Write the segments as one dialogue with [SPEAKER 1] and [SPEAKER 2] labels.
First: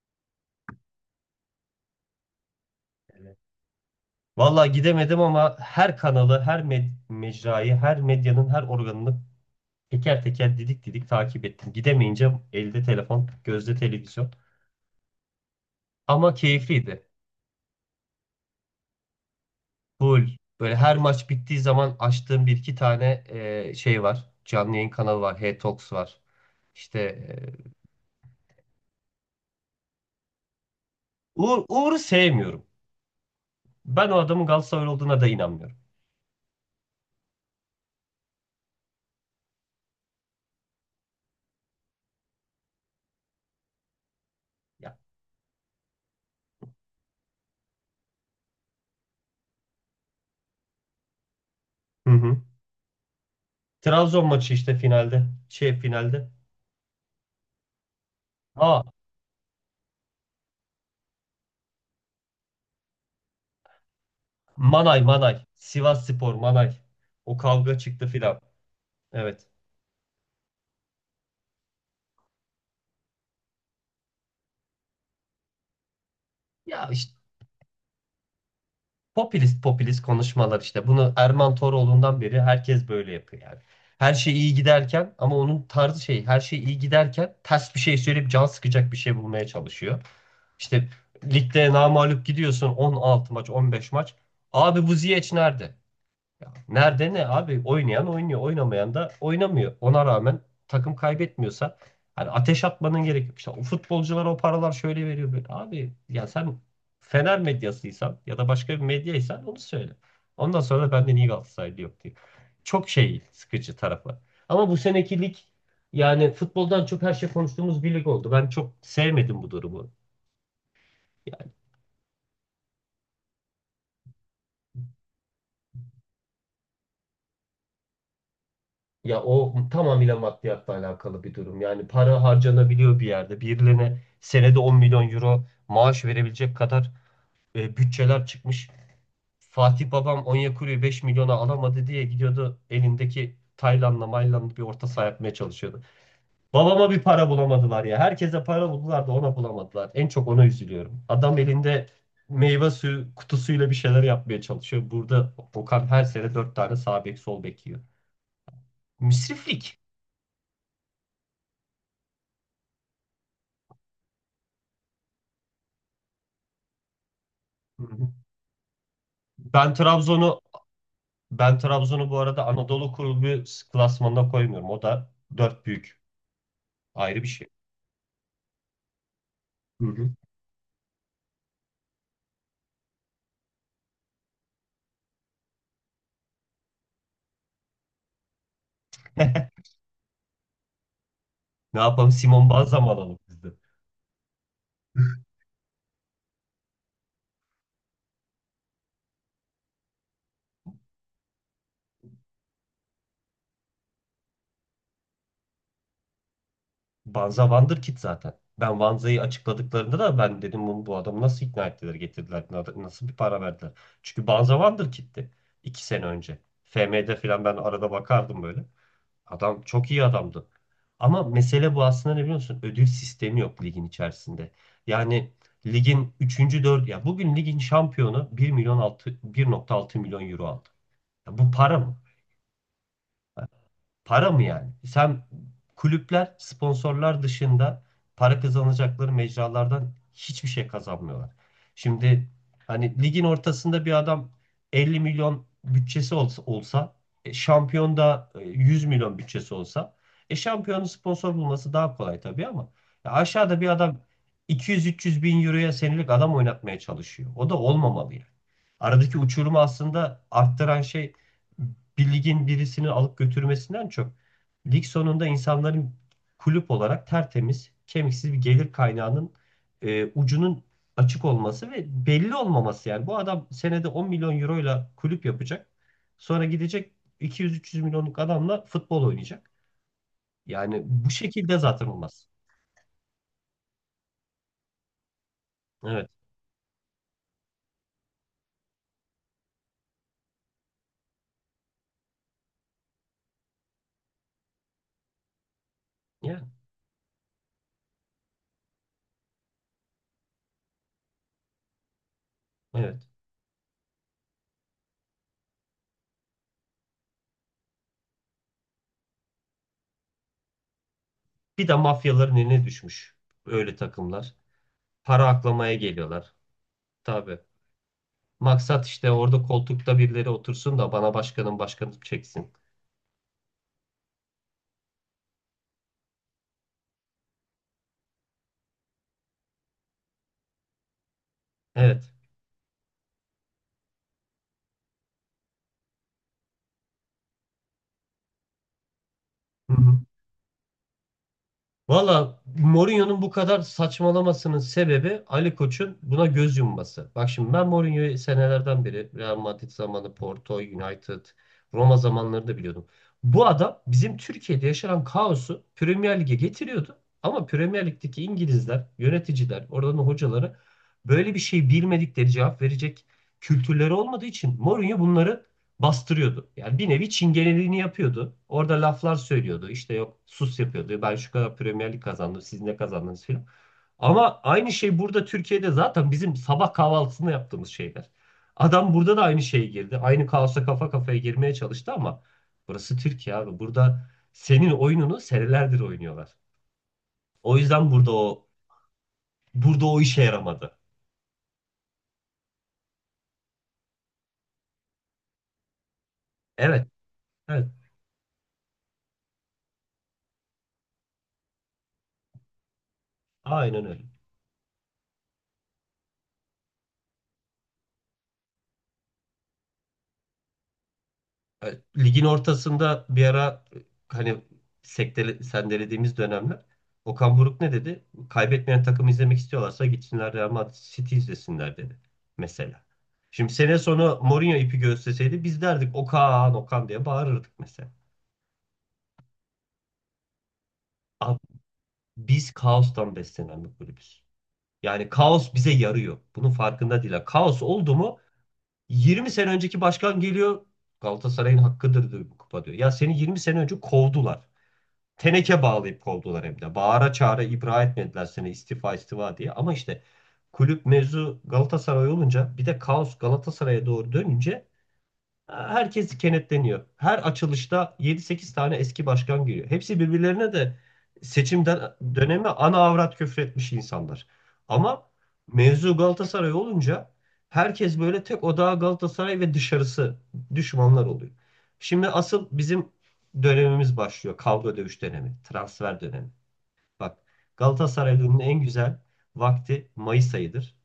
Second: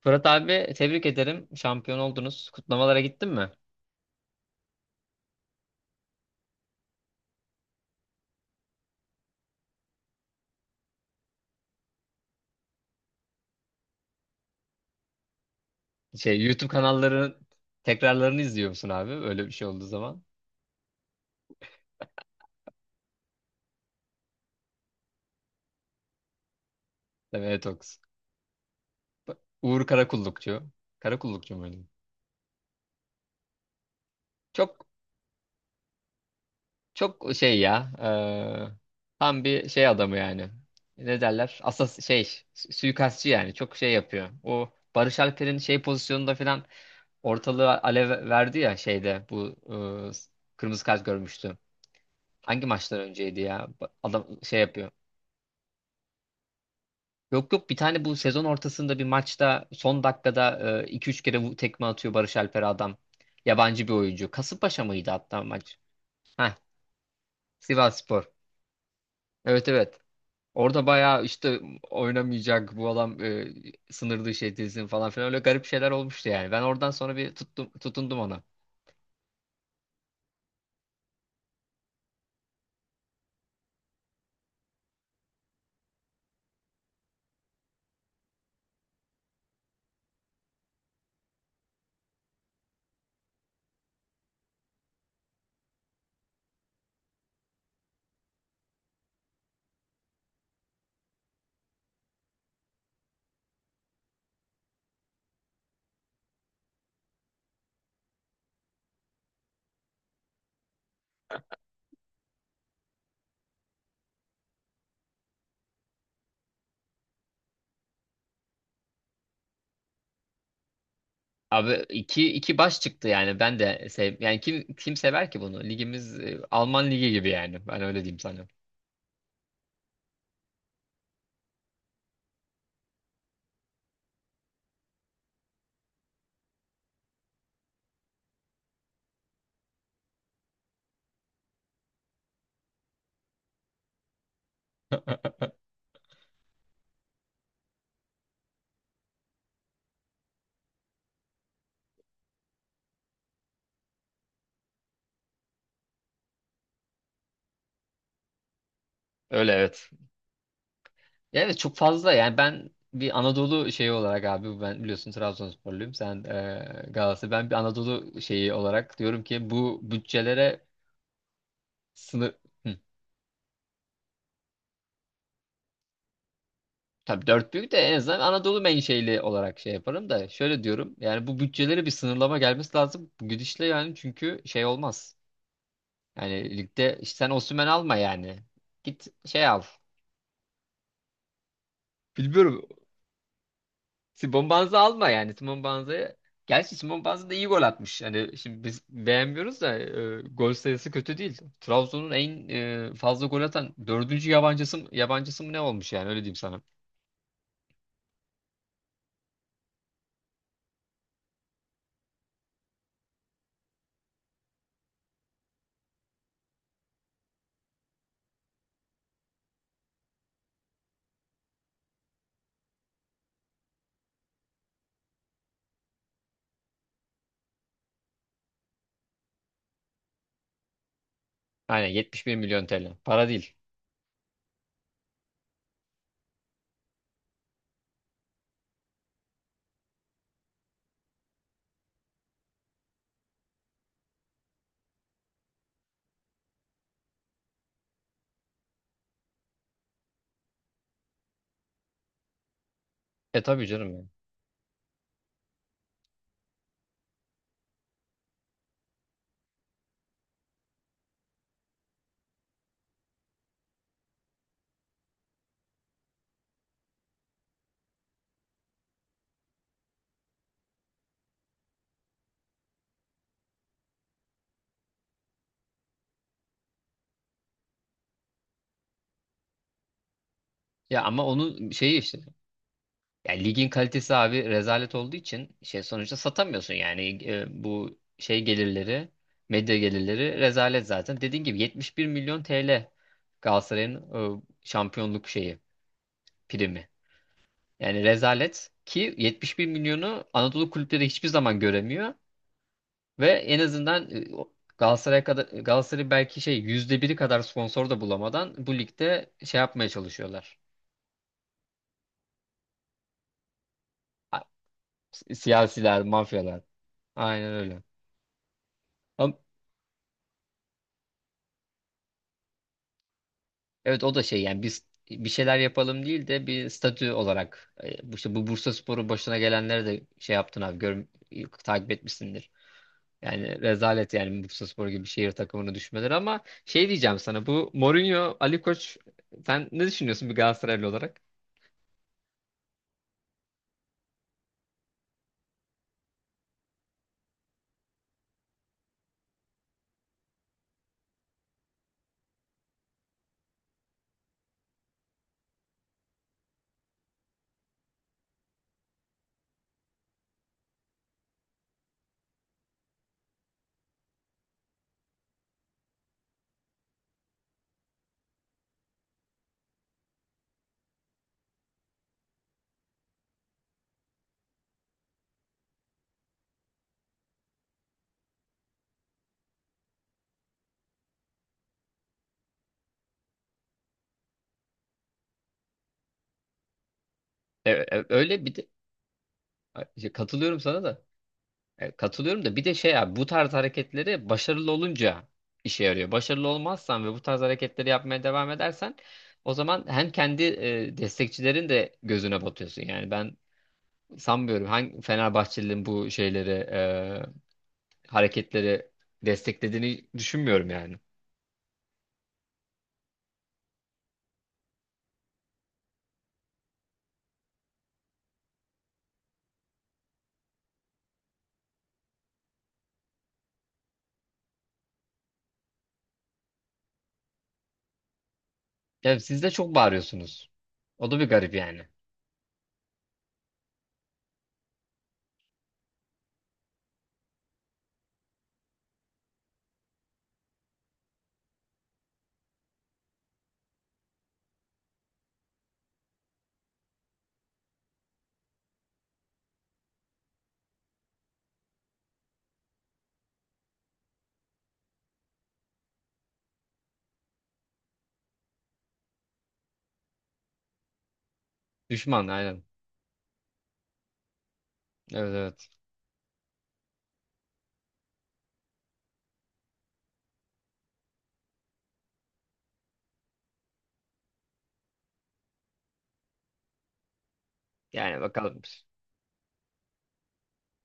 [SPEAKER 1] Fırat abi, tebrik ederim. Şampiyon oldunuz. Kutlamalara gittin
[SPEAKER 2] Evet.
[SPEAKER 1] mi?
[SPEAKER 2] Vallahi gidemedim ama her kanalı, her mecrayı, her medyanın her organını teker teker didik didik takip ettim. Gidemeyince elde telefon, gözde televizyon. Ama
[SPEAKER 1] YouTube
[SPEAKER 2] keyifliydi.
[SPEAKER 1] kanallarının tekrarlarını izliyor musun abi? Öyle bir şey olduğu zaman.
[SPEAKER 2] Full. Böyle her maç bittiği zaman açtığım bir iki tane şey var. Canlı yayın kanalı var. H-Talks var. İşte.
[SPEAKER 1] Demeye Toks. Uğur Karakullukçu.
[SPEAKER 2] e,
[SPEAKER 1] Karakullukçu
[SPEAKER 2] Uğur,
[SPEAKER 1] muydu?
[SPEAKER 2] Uğur'u sevmiyorum. Ben o adamın
[SPEAKER 1] Çok
[SPEAKER 2] Galatasaray olduğuna da inanmıyorum.
[SPEAKER 1] çok şey ya. Tam bir şey adamı yani. Ne derler? Asas şey, suikastçı yani. Çok şey yapıyor. O
[SPEAKER 2] Ya.
[SPEAKER 1] Barış Alper'in şey pozisyonunda falan ortalığı alev verdi ya, şeyde bu eee, kırmızı kart görmüştü.
[SPEAKER 2] Hı hı.
[SPEAKER 1] Hangi maçtan önceydi ya?
[SPEAKER 2] Trabzon
[SPEAKER 1] Adam
[SPEAKER 2] maçı
[SPEAKER 1] şey
[SPEAKER 2] işte
[SPEAKER 1] yapıyor.
[SPEAKER 2] finalde. Şey finalde.
[SPEAKER 1] Yok yok, bir tane bu sezon
[SPEAKER 2] Aa,
[SPEAKER 1] ortasında bir maçta son dakikada iki üç kere tekme atıyor Barış Alper adam. Yabancı bir oyuncu. Kasımpaşa
[SPEAKER 2] Manay
[SPEAKER 1] mıydı
[SPEAKER 2] Manay.
[SPEAKER 1] hatta maç?
[SPEAKER 2] Sivas Spor
[SPEAKER 1] Heh,
[SPEAKER 2] Manay. O kavga çıktı
[SPEAKER 1] Sivasspor.
[SPEAKER 2] filan. Evet.
[SPEAKER 1] Evet, evet. Orada bayağı işte oynamayacak bu adam, sınır dışı edilsin falan filan öyle garip şeyler olmuştu yani. Ben
[SPEAKER 2] Ya
[SPEAKER 1] oradan
[SPEAKER 2] işte
[SPEAKER 1] sonra bir tuttum, tutundum ona.
[SPEAKER 2] popülist popülist konuşmalar işte. Bunu Erman Toroğlu'ndan beri herkes böyle yapıyor yani. Her şey iyi giderken, ama onun tarzı şey, her şey iyi giderken ters bir şey söyleyip can sıkacak bir şey bulmaya çalışıyor. İşte ligde namağlup gidiyorsun, 16 maç 15 maç. Abi bu Ziyech nerede? Ya nerede ne abi? Oynayan oynuyor, oynamayan da oynamıyor. Ona rağmen takım kaybetmiyorsa hani ateş atmanın gerek yok. İşte o futbolculara o paralar şöyle veriyor böyle. Abi ya sen Fener medyasıysan ya da başka bir medyaysan onu söyle. Ondan sonra da benden iyi Galatasaraylı yok diyor. Çok şey sıkıcı tarafı. Ama bu seneki lig yani futboldan çok her şey konuştuğumuz bir lig oldu. Ben çok sevmedim bu durumu.
[SPEAKER 1] Abi, iki baş çıktı yani, ben de sev yani kim sever ki bunu? Ligimiz Alman ligi gibi yani, ben öyle diyeyim sana.
[SPEAKER 2] Ya, o tamamıyla maddiyatla alakalı bir durum. Yani para harcanabiliyor bir yerde. Birilerine senede 10 milyon euro maaş verebilecek kadar bütçeler çıkmış. Fatih babam Onyekuru'yu 5 milyona alamadı diye gidiyordu, elindeki Tayland'la Mayland'la bir orta saha yapmaya çalışıyordu. Babama bir para bulamadılar ya. Herkese para buldular da ona bulamadılar. En çok ona üzülüyorum. Adam elinde meyve suyu kutusuyla bir şeyler yapmaya çalışıyor. Burada Okan her sene 4 tane sağ bek sol bek yiyor.
[SPEAKER 1] Öyle,
[SPEAKER 2] Müsriflik.
[SPEAKER 1] evet. Ya evet, çok fazla yani ben bir Anadolu şeyi olarak abi, ben biliyorsun Trabzonsporluyum, sen Galatasaray, ben bir Anadolu şeyi olarak diyorum ki
[SPEAKER 2] Ben
[SPEAKER 1] bu
[SPEAKER 2] Trabzon'u
[SPEAKER 1] bütçelere
[SPEAKER 2] ben Trabzon'u bu
[SPEAKER 1] sınır.
[SPEAKER 2] arada
[SPEAKER 1] Hı,
[SPEAKER 2] Anadolu Kulübü klasmanına koymuyorum. O da dört büyük. Ayrı
[SPEAKER 1] tabii
[SPEAKER 2] bir şey.
[SPEAKER 1] dört büyük de en azından Anadolu menşeli olarak şey
[SPEAKER 2] Hı hı.
[SPEAKER 1] yaparım da, şöyle diyorum yani bu bütçelere bir sınırlama gelmesi lazım bu gidişle yani. Çünkü şey olmaz yani, ligde işte, sen Osimhen alma yani, git şey al,
[SPEAKER 2] Ne yapalım? Simon
[SPEAKER 1] bilmiyorum,
[SPEAKER 2] Banza mı alalım biz de?
[SPEAKER 1] Simon Banza alma yani. Simon Banza'ya... Gerçi Simon Banza da iyi gol atmış. Hani şimdi biz beğenmiyoruz da, gol sayısı kötü değil. Trabzon'un en fazla gol atan dördüncü yabancısı mı, ne olmuş yani, öyle diyeyim sana.
[SPEAKER 2] Banza Wonderkid zaten. Ben Banza'yı açıkladıklarında da ben dedim, bu adamı nasıl ikna ettiler, getirdiler, nasıl bir para verdiler. Çünkü Banza Wonderkid'ti 2 sene önce. FM'de falan ben arada bakardım böyle. Adam çok iyi adamdı. Ama mesele bu aslında, ne biliyorsun? Ödül sistemi yok ligin içerisinde. Yani ligin üçüncü 4., ya bugün ligin şampiyonu 1,6 milyon euro aldı. Ya bu para
[SPEAKER 1] Aynen,
[SPEAKER 2] mı?
[SPEAKER 1] 71 milyon TL. Para değil.
[SPEAKER 2] Para mı yani? Sen, kulüpler sponsorlar dışında para kazanacakları mecralardan hiçbir şey kazanmıyorlar. Şimdi hani ligin ortasında bir adam 50 milyon bütçesi olsa, şampiyon da 100 milyon bütçesi olsa, şampiyonun sponsor bulması daha kolay tabii, ama ya
[SPEAKER 1] E
[SPEAKER 2] aşağıda
[SPEAKER 1] tabii
[SPEAKER 2] bir
[SPEAKER 1] canım
[SPEAKER 2] adam
[SPEAKER 1] yani.
[SPEAKER 2] 200-300 bin euroya senelik adam oynatmaya çalışıyor. O da olmamalı yani. Aradaki uçurumu aslında arttıran şey, bir ligin birisini alıp götürmesinden çok, lig sonunda insanların kulüp olarak tertemiz, kemiksiz bir gelir kaynağının ucunun açık olması ve belli olmaması yani. Bu adam senede 10 milyon euroyla kulüp yapacak. Sonra gidecek, 200-300 milyonluk adamla futbol oynayacak. Yani
[SPEAKER 1] Ya
[SPEAKER 2] bu
[SPEAKER 1] ama
[SPEAKER 2] şekilde
[SPEAKER 1] onun
[SPEAKER 2] zaten
[SPEAKER 1] şeyi işte...
[SPEAKER 2] olmaz.
[SPEAKER 1] Ya ligin kalitesi abi rezalet olduğu için şey,
[SPEAKER 2] Evet.
[SPEAKER 1] sonuçta satamıyorsun yani bu şey gelirleri, medya gelirleri rezalet zaten. Dediğin gibi 71 milyon TL Galatasaray'ın e, şampiyonluk şeyi
[SPEAKER 2] Yani,
[SPEAKER 1] primi. Yani rezalet ki 71 milyonu Anadolu kulüpleri hiçbir zaman göremiyor
[SPEAKER 2] evet.
[SPEAKER 1] ve en azından Galatasaray'a kadar Galatasaray belki şey %1'i kadar sponsor da bulamadan bu ligde şey yapmaya çalışıyorlar.
[SPEAKER 2] Bir de mafyaların eline düşmüş öyle takımlar.
[SPEAKER 1] A-
[SPEAKER 2] Para aklamaya
[SPEAKER 1] Siyasiler,
[SPEAKER 2] geliyorlar.
[SPEAKER 1] mafyalar.
[SPEAKER 2] Tabii.
[SPEAKER 1] Aynen öyle.
[SPEAKER 2] Maksat işte, orada koltukta birileri otursun da bana başkanım başkanım çeksin.
[SPEAKER 1] Evet, o da şey yani biz bir şeyler yapalım değil de bir statü olarak, bu işte bu Bursaspor'u başına gelenlere de şey yaptın abi, gör, takip
[SPEAKER 2] Evet.
[SPEAKER 1] etmişsindir. Yani rezalet, yani Bursaspor gibi şehir takımını düşmeleri. Ama şey diyeceğim sana, bu Mourinho Ali Koç, sen
[SPEAKER 2] Hı
[SPEAKER 1] ne
[SPEAKER 2] hı.
[SPEAKER 1] düşünüyorsun bir Galatasaraylı olarak?
[SPEAKER 2] Valla, Mourinho'nun bu kadar saçmalamasının sebebi Ali Koç'un buna göz yumması. Bak şimdi, ben Mourinho'yu senelerden beri Real Madrid zamanı, Porto, United, Roma zamanları da biliyordum. Bu adam bizim Türkiye'de yaşanan kaosu Premier Lig'e getiriyordu. Ama Premier Lig'deki İngilizler, yöneticiler, oradan hocaları böyle bir şey bilmedikleri, cevap verecek kültürleri olmadığı için Mourinho bunları bastırıyordu. Yani bir nevi çingeneliğini yapıyordu. Orada laflar söylüyordu. İşte yok sus yapıyordu. Ben şu kadar Premier Lig kazandım. Siz ne kazandınız filan. Ama aynı şey burada, Türkiye'de zaten bizim sabah kahvaltısında yaptığımız şeyler. Adam burada da aynı şeye girdi. Aynı kaosa kafa kafaya girmeye çalıştı, ama burası Türkiye abi. Burada senin oyununu senelerdir oynuyorlar. O
[SPEAKER 1] E,
[SPEAKER 2] yüzden
[SPEAKER 1] e,
[SPEAKER 2] burada
[SPEAKER 1] öyle
[SPEAKER 2] o
[SPEAKER 1] bir de-
[SPEAKER 2] burada o
[SPEAKER 1] Ay,
[SPEAKER 2] işe
[SPEAKER 1] katılıyorum
[SPEAKER 2] yaramadı.
[SPEAKER 1] sana da. Katılıyorum da, bir de şey abi, bu tarz hareketleri başarılı olunca işe yarıyor. Başarılı
[SPEAKER 2] Evet,
[SPEAKER 1] olmazsan ve bu tarz
[SPEAKER 2] evet.
[SPEAKER 1] hareketleri yapmaya devam edersen, o zaman hem kendi destekçilerin de gözüne batıyorsun. Yani ben
[SPEAKER 2] Aynen öyle.
[SPEAKER 1] sanmıyorum, hangi Fenerbahçelilerin bu şeyleri hareketleri desteklediğini düşünmüyorum yani.
[SPEAKER 2] Ligin ortasında bir ara hani sendelediğimiz dönemler, Okan Buruk ne dedi? Kaybetmeyen takımı izlemek istiyorlarsa gitsinler Real Madrid, City izlesinler dedi mesela. Şimdi sene sonu Mourinho ipi gösterseydi biz derdik, Okan Okan diye bağırırdık mesela.
[SPEAKER 1] Ya siz de çok bağırıyorsunuz. O da bir
[SPEAKER 2] Abi,
[SPEAKER 1] garip yani.
[SPEAKER 2] biz kaostan beslenen bir kulübüz. Yani kaos bize yarıyor. Bunun farkında değil. Yani kaos oldu mu, 20 sene önceki başkan geliyor, Galatasaray'ın hakkıdır diyor bu kupa, diyor. Ya seni 20 sene önce kovdular. Teneke bağlayıp kovdular hem de. Bağıra çağıra ibra etmediler seni, istifa istifa diye. Ama işte kulüp mevzu Galatasaray olunca, bir de kaos Galatasaray'a doğru dönünce herkes kenetleniyor. Her açılışta yedi sekiz tane eski başkan giriyor. Hepsi birbirlerine de seçimden
[SPEAKER 1] Düşman,
[SPEAKER 2] dönemi
[SPEAKER 1] aynen.
[SPEAKER 2] ana avrat küfretmiş insanlar. Ama
[SPEAKER 1] Evet, evet.
[SPEAKER 2] mevzu Galatasaray olunca herkes böyle tek odağa, Galatasaray ve dışarısı düşmanlar oluyor. Şimdi asıl bizim dönemimiz başlıyor. Kavga dövüş dönemi, transfer dönemi. Bak,
[SPEAKER 1] Yani
[SPEAKER 2] Galatasaraylı'nın en
[SPEAKER 1] bakalım.
[SPEAKER 2] güzel vakti Mayıs ayıdır.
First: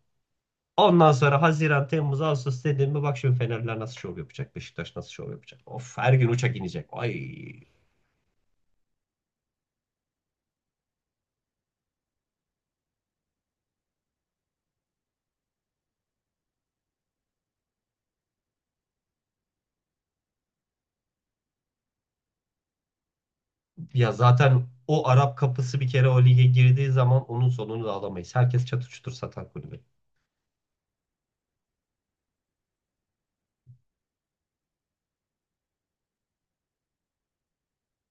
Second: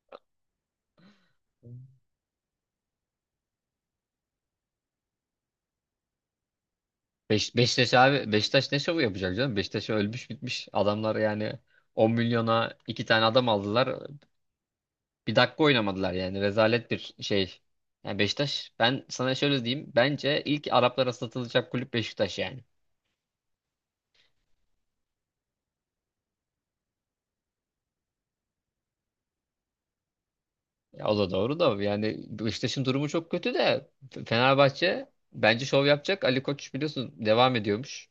[SPEAKER 2] Ondan sonra Haziran, Temmuz, Ağustos dediğimde bak şimdi Fenerler nasıl şov yapacak, Beşiktaş nasıl şov yapacak. Of, her gün uçak inecek. Ay,
[SPEAKER 1] Beşiktaş abi, Beşiktaş ne şovu yapacak canım? Beşiktaş ölmüş bitmiş. Adamlar yani 10 milyona iki tane adam aldılar. Bir dakika oynamadılar yani. Rezalet bir şey. Yani Beşiktaş, ben sana şöyle diyeyim. Bence ilk Araplara satılacak kulüp Beşiktaş yani.
[SPEAKER 2] ya zaten o Arap kapısı bir kere o lige girdiği zaman onun sonunu da alamayız. Herkes çatır çutur satan kulübe.
[SPEAKER 1] Ya o da doğru da, yani Beşiktaş'ın durumu çok kötü de, Fenerbahçe bence şov yapacak. Ali Koç biliyorsun devam ediyormuş.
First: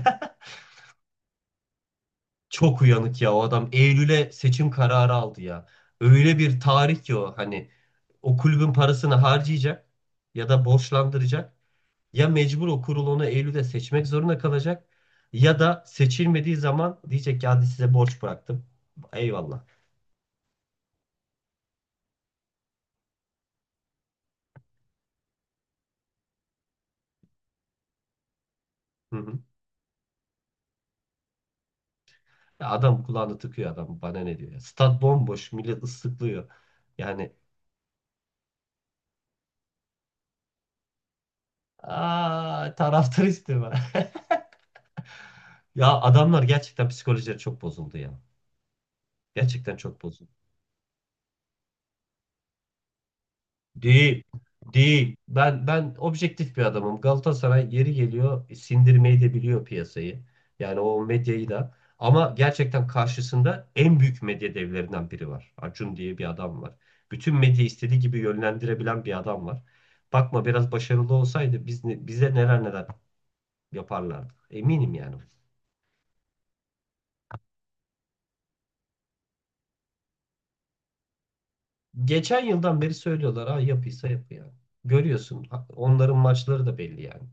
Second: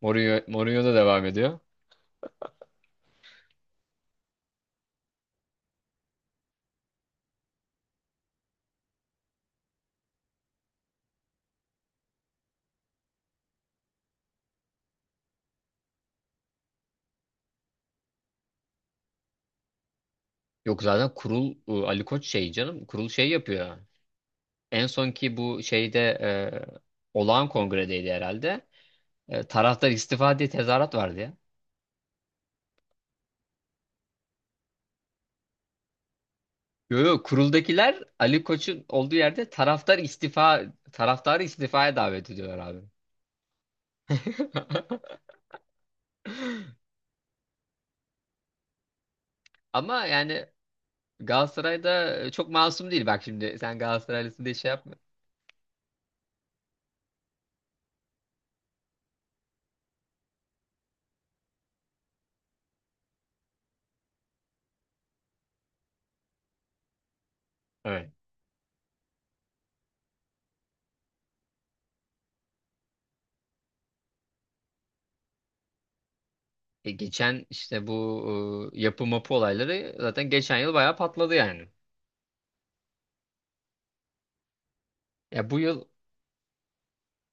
[SPEAKER 1] Mourinho da devam ediyor.
[SPEAKER 2] Çok uyanık ya o adam. Eylül'e seçim kararı aldı ya. Öyle bir tarih ki o, hani o kulübün parasını harcayacak ya da borçlandıracak. Ya mecbur, o kurulunu Eylül'de seçmek zorunda kalacak ya da seçilmediği zaman diyecek ki, hadi size borç bıraktım. Eyvallah.
[SPEAKER 1] Yok, zaten kurul Ali Koç şey canım kurul şey yapıyor. En sonki bu şeyde, olağan kongredeydi herhalde.
[SPEAKER 2] Hı hı.
[SPEAKER 1] E, taraftar istifa diye tezahürat vardı ya.
[SPEAKER 2] Ya adam kulağını tıkıyor, adam bana ne diyor ya. Stat bomboş, millet ıslıklıyor.
[SPEAKER 1] Yo, yo,
[SPEAKER 2] Yani,
[SPEAKER 1] kuruldakiler Ali Koç'un olduğu yerde taraftar istifa, taraftarı istifaya davet ediyorlar
[SPEAKER 2] aa,
[SPEAKER 1] abi.
[SPEAKER 2] taraftar istiyor. Ya adamlar gerçekten psikolojileri çok bozuldu ya. Gerçekten çok
[SPEAKER 1] Ama
[SPEAKER 2] bozuldu.
[SPEAKER 1] yani Galatasaray'da çok masum değil. Bak şimdi, sen
[SPEAKER 2] Değil.
[SPEAKER 1] Galatasaraylısın diye şey yapma.
[SPEAKER 2] Değil. Ben objektif bir adamım. Galatasaray yeri geliyor sindirmeyi de biliyor piyasayı. Yani o medyayı da. Ama gerçekten karşısında en büyük medya devlerinden biri var. Acun diye bir adam var. Bütün medyayı istediği
[SPEAKER 1] Evet.
[SPEAKER 2] gibi yönlendirebilen bir adam var. Bakma, biraz başarılı olsaydı biz bize neler neler yaparlardı. Eminim yani.
[SPEAKER 1] E, geçen işte bu yapı mapı olayları zaten geçen yıl bayağı patladı yani.
[SPEAKER 2] Geçen yıldan beri söylüyorlar, ha yapıysa yapı yani. Görüyorsun,
[SPEAKER 1] Ya bu yıl
[SPEAKER 2] onların maçları da belli yani.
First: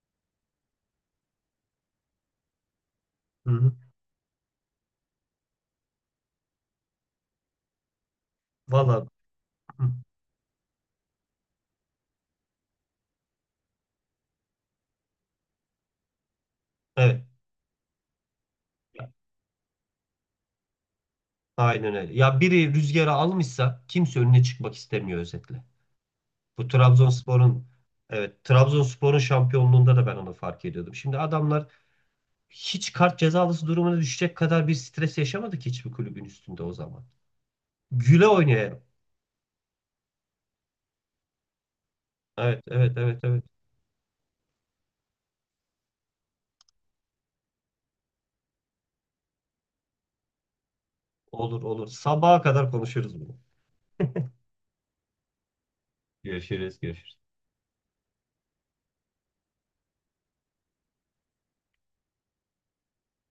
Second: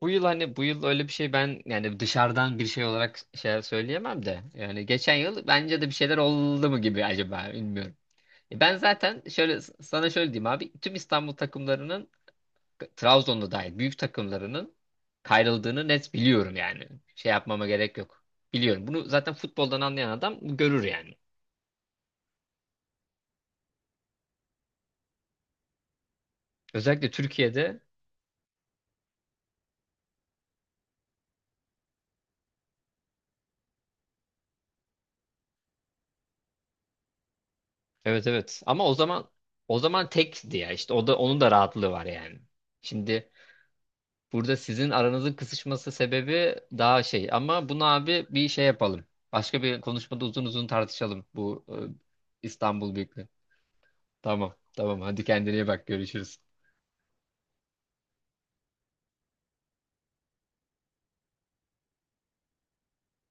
[SPEAKER 1] Bu yıl, hani bu yıl öyle bir şey, ben yani dışarıdan bir şey olarak
[SPEAKER 2] Hı
[SPEAKER 1] şey
[SPEAKER 2] hı.
[SPEAKER 1] söyleyemem de, yani geçen yıl bence de bir şeyler oldu mu gibi acaba, bilmiyorum. Ben
[SPEAKER 2] Valla,
[SPEAKER 1] zaten şöyle
[SPEAKER 2] hı.
[SPEAKER 1] sana şöyle diyeyim abi, tüm İstanbul takımlarının, Trabzon'da dahil büyük takımlarının kayrıldığını net biliyorum yani.
[SPEAKER 2] Evet.
[SPEAKER 1] Şey yapmama gerek yok. Biliyorum. Bunu zaten futboldan anlayan adam görür yani.
[SPEAKER 2] Aynen öyle. Ya biri rüzgarı almışsa kimse önüne çıkmak istemiyor özetle. Bu
[SPEAKER 1] Özellikle
[SPEAKER 2] Trabzonspor'un,
[SPEAKER 1] Türkiye'de,
[SPEAKER 2] evet, Trabzonspor'un şampiyonluğunda da ben onu fark ediyordum. Şimdi adamlar hiç kart cezalısı durumuna düşecek kadar bir stres yaşamadı ki, hiçbir kulübün üstünde, o zaman. Güle
[SPEAKER 1] evet, evet.
[SPEAKER 2] oynaya.
[SPEAKER 1] Ama o zaman tekti ya işte, o da onun da rahatlığı var yani.
[SPEAKER 2] Evet, evet, evet,
[SPEAKER 1] Şimdi,
[SPEAKER 2] evet.
[SPEAKER 1] burada sizin aranızın kısışması sebebi daha şey, ama bunu abi bir şey yapalım. Başka bir konuşmada uzun uzun tartışalım
[SPEAKER 2] Olur,
[SPEAKER 1] bu
[SPEAKER 2] olur. Sabaha kadar
[SPEAKER 1] İstanbul
[SPEAKER 2] konuşuruz
[SPEAKER 1] Büyüklüğü.
[SPEAKER 2] bunu.
[SPEAKER 1] Tamam, tamam, hadi kendine iyi bak, görüşürüz.
[SPEAKER 2] Görüşürüz, görüşürüz.